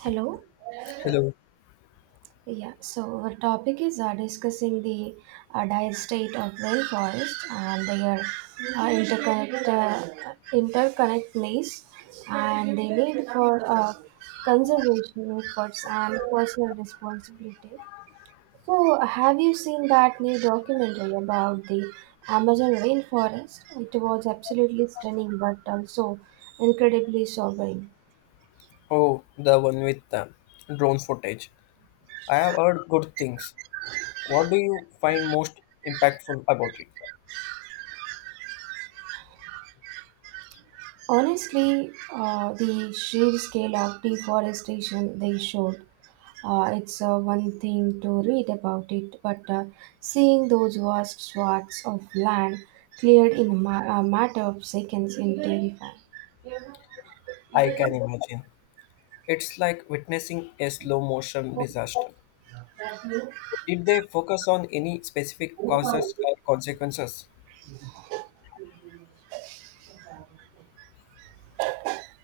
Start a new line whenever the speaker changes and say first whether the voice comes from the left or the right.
right: Hello.
left: Hello.
right: Yeah, so our topic is discussing the dire state of rainforest and their interconnectedness and the need for conservation efforts and personal responsibility. So, have you seen that new documentary about the Amazon rainforest? It was absolutely stunning but also incredibly sobering.
left: Oh, the one with the drone footage. I have heard good things. What do you find most impactful about it?
right: Honestly, the sheer scale of deforestation they showed, it's one thing to read about it, but seeing those vast swaths of land cleared in a matter of seconds is terrifying.
left: I can imagine. It's like witnessing a slow motion disaster. Did they focus on any specific causes or consequences?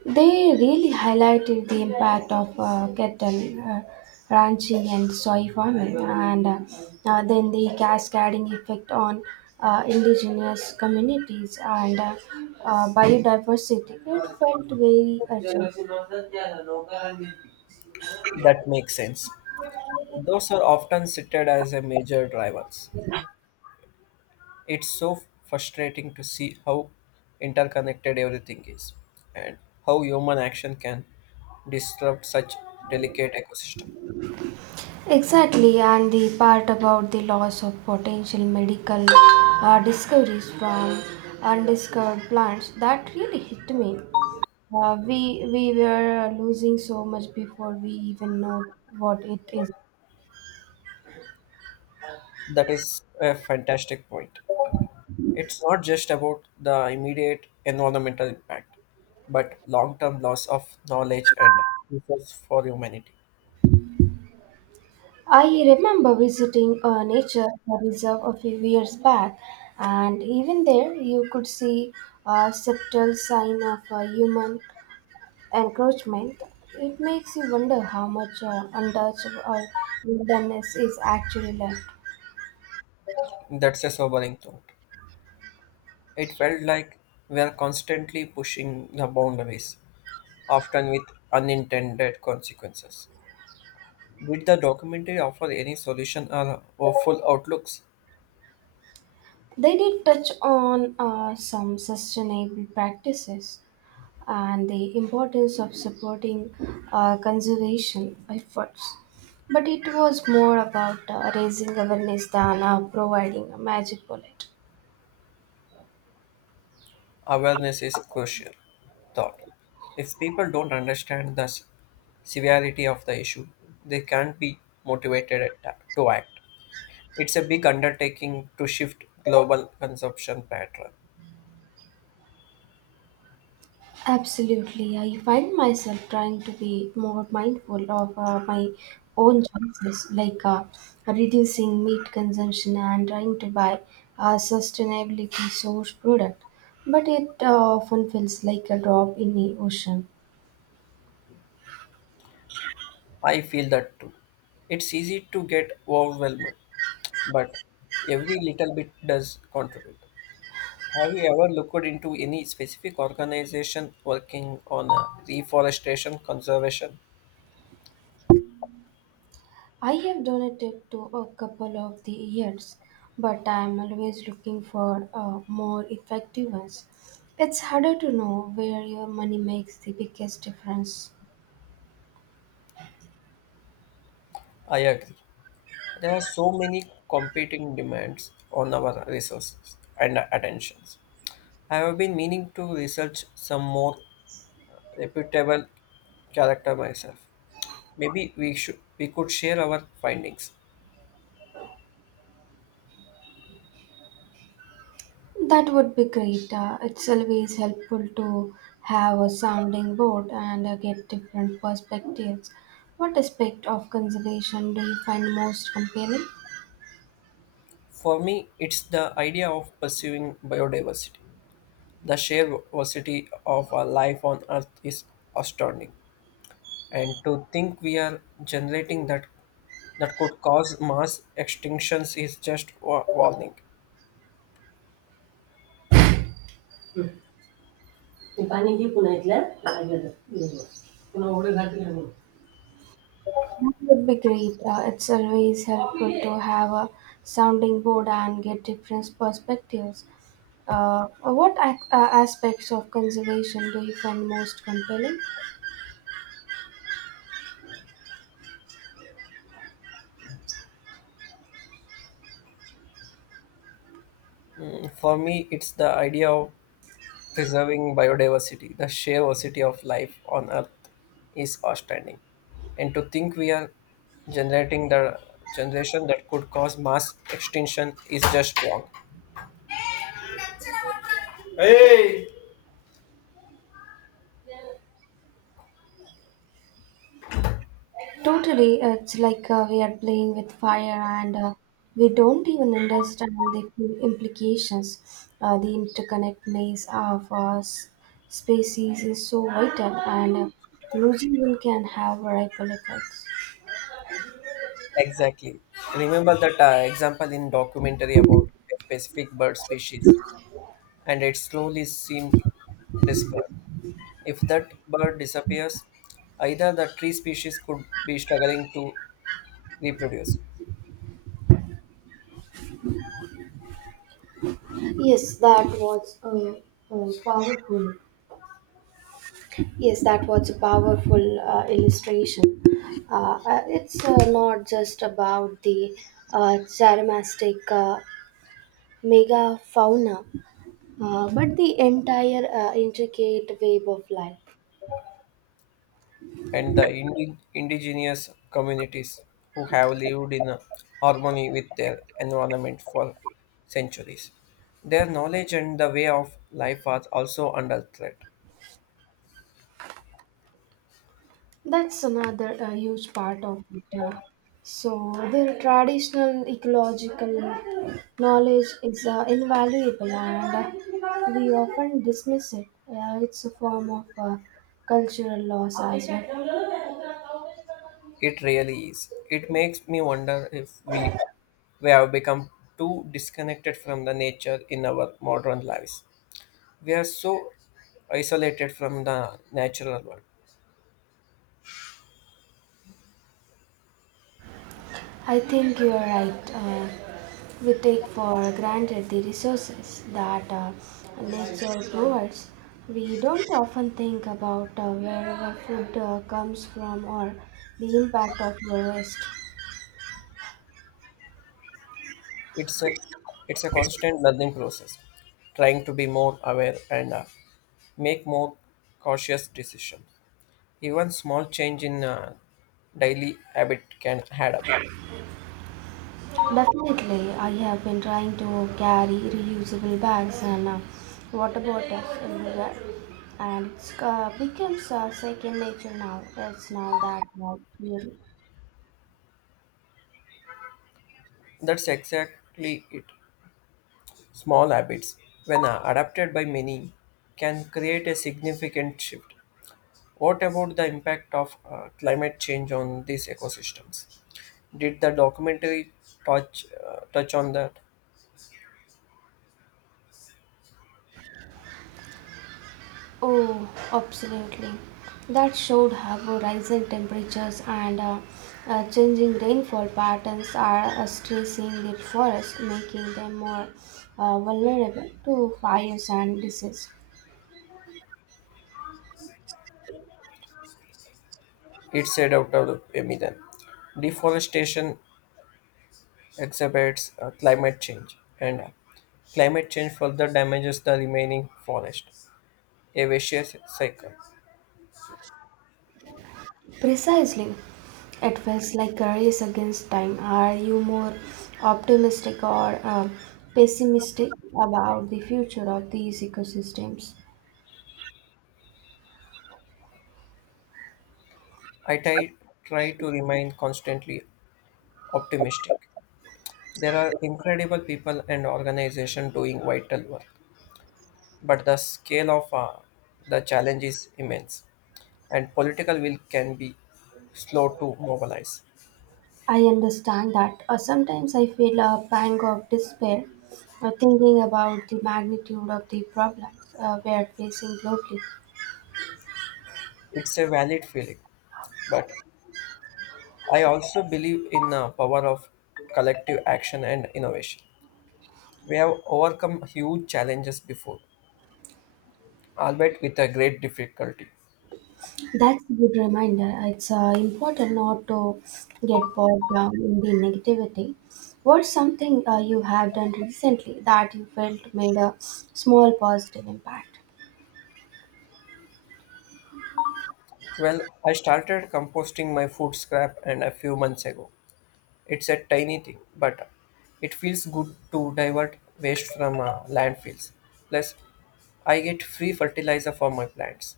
right: They really highlighted the impact of cattle ranching and soy farming, and then the cascading effect on indigenous communities and biodiversity. It felt very urgent.
left: That makes sense. Those are often cited as a major drivers. It's so frustrating to see how interconnected everything is and how human action can disrupt such delicate ecosystem.
right: Exactly, and the part about the loss of potential medical discoveries from undiscovered plants that really hit me. We were losing so much before we even know what it is.
left: That is a fantastic point. It's not just about the immediate environmental impact, but long-term loss of knowledge and resource for humanity.
right: I remember visiting a nature reserve a few years back, and even there you could see a subtle sign of a human encroachment. It makes you wonder how much untouched or wilderness is actually left.
left: That's a sobering thought. It felt like we are constantly pushing the boundaries, often with unintended consequences. Did the documentary offer any solution or hopeful outlooks?
right: They did touch on some sustainable practices and the importance of supporting conservation efforts. But it was more about raising awareness than providing a magic bullet.
left: Awareness is crucial. Thought. If people don't understand the severity of the issue, they can't be motivated to act. It's a big undertaking to shift global consumption pattern.
right: Absolutely. I find myself trying to be more mindful of my own choices, like reducing meat consumption and trying to buy a sustainability source product. But it often feels like a drop in the ocean.
left: I feel that too. It's easy to get overwhelmed, but every little bit does contribute. Have you ever looked into any specific organization working on reforestation conservation?
right: I have donated to a couple of the years, but I am always looking for more effective ones. It's harder to know where your money makes the biggest difference.
left: I agree. There are so many competing demands on our resources and attentions. I have been meaning to research some more reputable character myself. Maybe we could share our findings.
right: That would be great. It's always helpful to have a sounding board and get different perspectives. What aspect of conservation do you find most compelling?
left: For me, it's the idea of pursuing biodiversity. The sheer diversity of our life on Earth is astounding. And to think we are generating that could cause mass extinctions is just warning.
right: मी पाणी घे पुन्हा इथल्या लागलं पुन्हा उघडे घातले म्हणून. That would be great. It's always helpful to have a sounding board and get different perspectives. Uh, what aspects of conservation do you find most compelling?
left: For me, it's the idea of preserving biodiversity. The sheer diversity of life on Earth is outstanding. And to think we are generating the generation that could cause mass extinction is just wrong.
right: Totally, it's like we are playing with fire and we don't even understand the full implications. The interconnect maze of species is so vital, and losing one can have ripple effects.
left: Exactly. Remember that example in documentary about a specific bird species, and it slowly seemed despair. If that bird disappears, either the tree species could be struggling to reproduce,
right: Yes, that was a powerful. Yes, that was a powerful illustration. It's not just about the charismatic megafauna. But the entire intricate web of life.
left: and the indigenous communities who have lived in harmony with their environment for centuries. Their knowledge and the way of life are also under threat.
right: That's another huge part of it, yeah. So, their traditional ecological knowledge is invaluable, and we often dismiss it. It's a form of cultural loss as well.
left: It really is. It makes me wonder if we, we have become too disconnected from the nature in our modern lives. We are so isolated from the natural world.
right: I think you are right. We take for granted the resources that nature provides. We don't often think about where our food comes from or the impact of our waste.
left: It's a constant learning process trying to be more aware and make more cautious decisions even small change in daily habit can add up.
right: Definitely, I have been trying to carry reusable bags and water bottles everywhere, and it's becomes second nature now. It's now that we
left: That's exactly it, small habits when adapted by many can create a significant shift. What about the impact of climate change on these ecosystems? Did the documentary touch on that?
right: Oh, absolutely. That showed how rising temperatures and changing rainfall patterns are stressing the forest, making them more vulnerable to fires and disease.
left: It said I mean, then deforestation exacerbates climate change, and climate change further damages the remaining forest, a vicious cycle.
right: Precisely. It feels like a race against time. Are you more optimistic or pessimistic about the future of these ecosystems?
left: I try, try to remain constantly optimistic. There are incredible people and organizations doing vital work, but the scale of the challenge is immense, and political will can be slow to mobilize.
right: I understand that. Sometimes I feel a pang of despair thinking about the magnitude of the problems we are facing globally.
left: It's a valid feeling, but I also believe in the power of collective action and innovation. We have overcome huge challenges before, albeit with a great difficulty.
right: That's a good reminder. It's important not to get bogged down in the negativity. What's something you have done recently that you felt made a small positive impact?
left: Well, I started composting my food scrap and a few months ago. It's a tiny thing, but it feels good to divert waste from landfills. Plus, I get free fertilizer for my plants.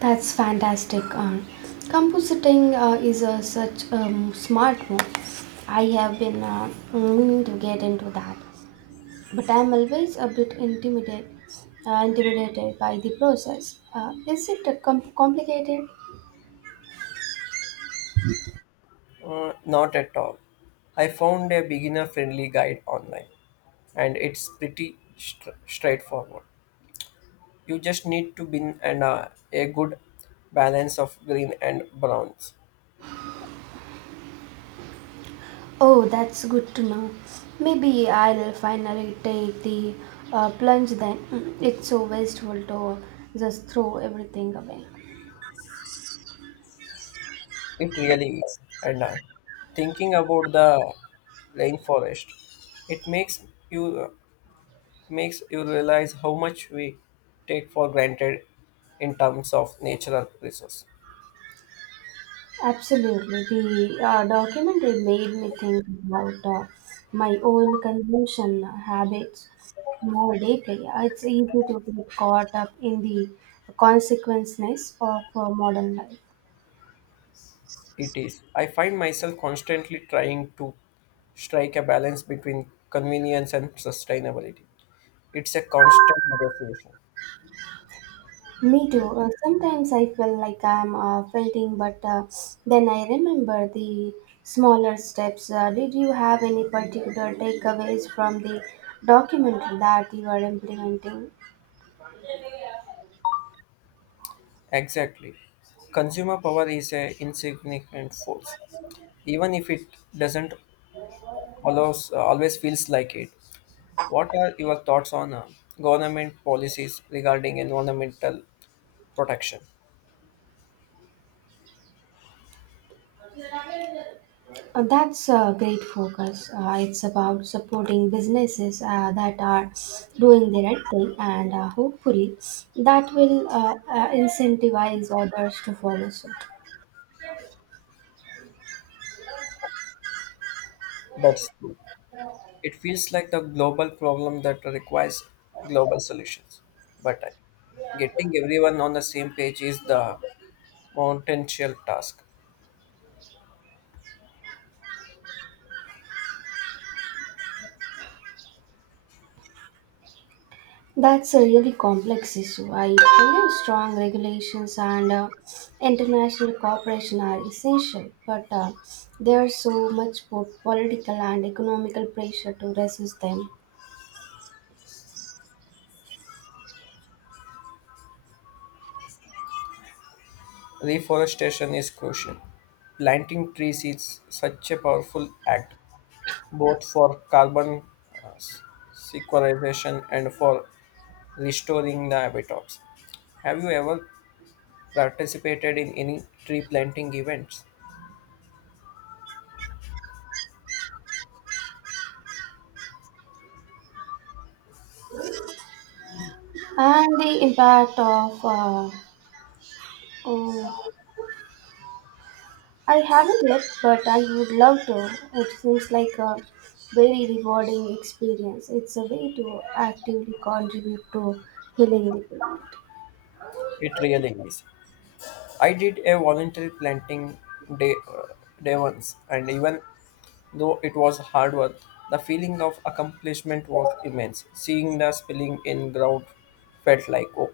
right: That's fantastic. Compositing such a smart move. I have been meaning to get into that. But I'm always a bit intimidated, intimidated by the process. Is it complicated?
left: Not at all. I found a beginner friendly guide online and it's pretty straightforward. You just need to bin and a good balance of green and browns.
right: Oh, that's good to know. Maybe I'll finally take the plunge then. Mm, it's so wasteful to just throw everything away.
left: It really is. And thinking about the rainforest, it you uh, makes you realize how much we take for granted in terms of natural resource.
right: Absolutely. The documentary made me think about my own consumption habits more deeply. It's easy to get caught up in the consequences of modern life.
left: It is. I find myself constantly trying to strike a balance between convenience and sustainability. It's a constant negotiation.
right: Me too. Sometimes I feel like I'm fainting, but then I remember the smaller steps. Did you have any particular takeaways from the documentary that you are implementing?
left: Exactly. Consumer power is a insignificant force, even if it doesn't allows, always feels like it. What are your thoughts on government policies regarding environmental protection?
right: That's a great focus. It's about supporting businesses that are doing the right thing, and hopefully, that will incentivize others to follow suit.
left: That's true. It feels like the global problem that requires global solutions. But getting everyone on the same page is the mountainous task.
right: That's a really complex issue. I believe strong regulations and international cooperation are essential, but there's so much political and economical pressure to resist them.
left: Reforestation is crucial. Planting trees is such a powerful act, both for carbon uh, s- sequestration and for restoring the habitats. Have you ever participated in any tree planting events?
right: And the impact of oh, I haven't yet, but I would love to. It seems like a very rewarding experience. It's a way to actively contribute to healing the planet.
left: It really is. I did a voluntary day, uh, day once, and even though it was hard work, the feeling of accomplishment was immense. Seeing the spilling in ground felt like, oh,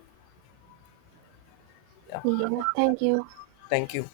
left: yeah,
right: Yeah, thank you.
left: thank you.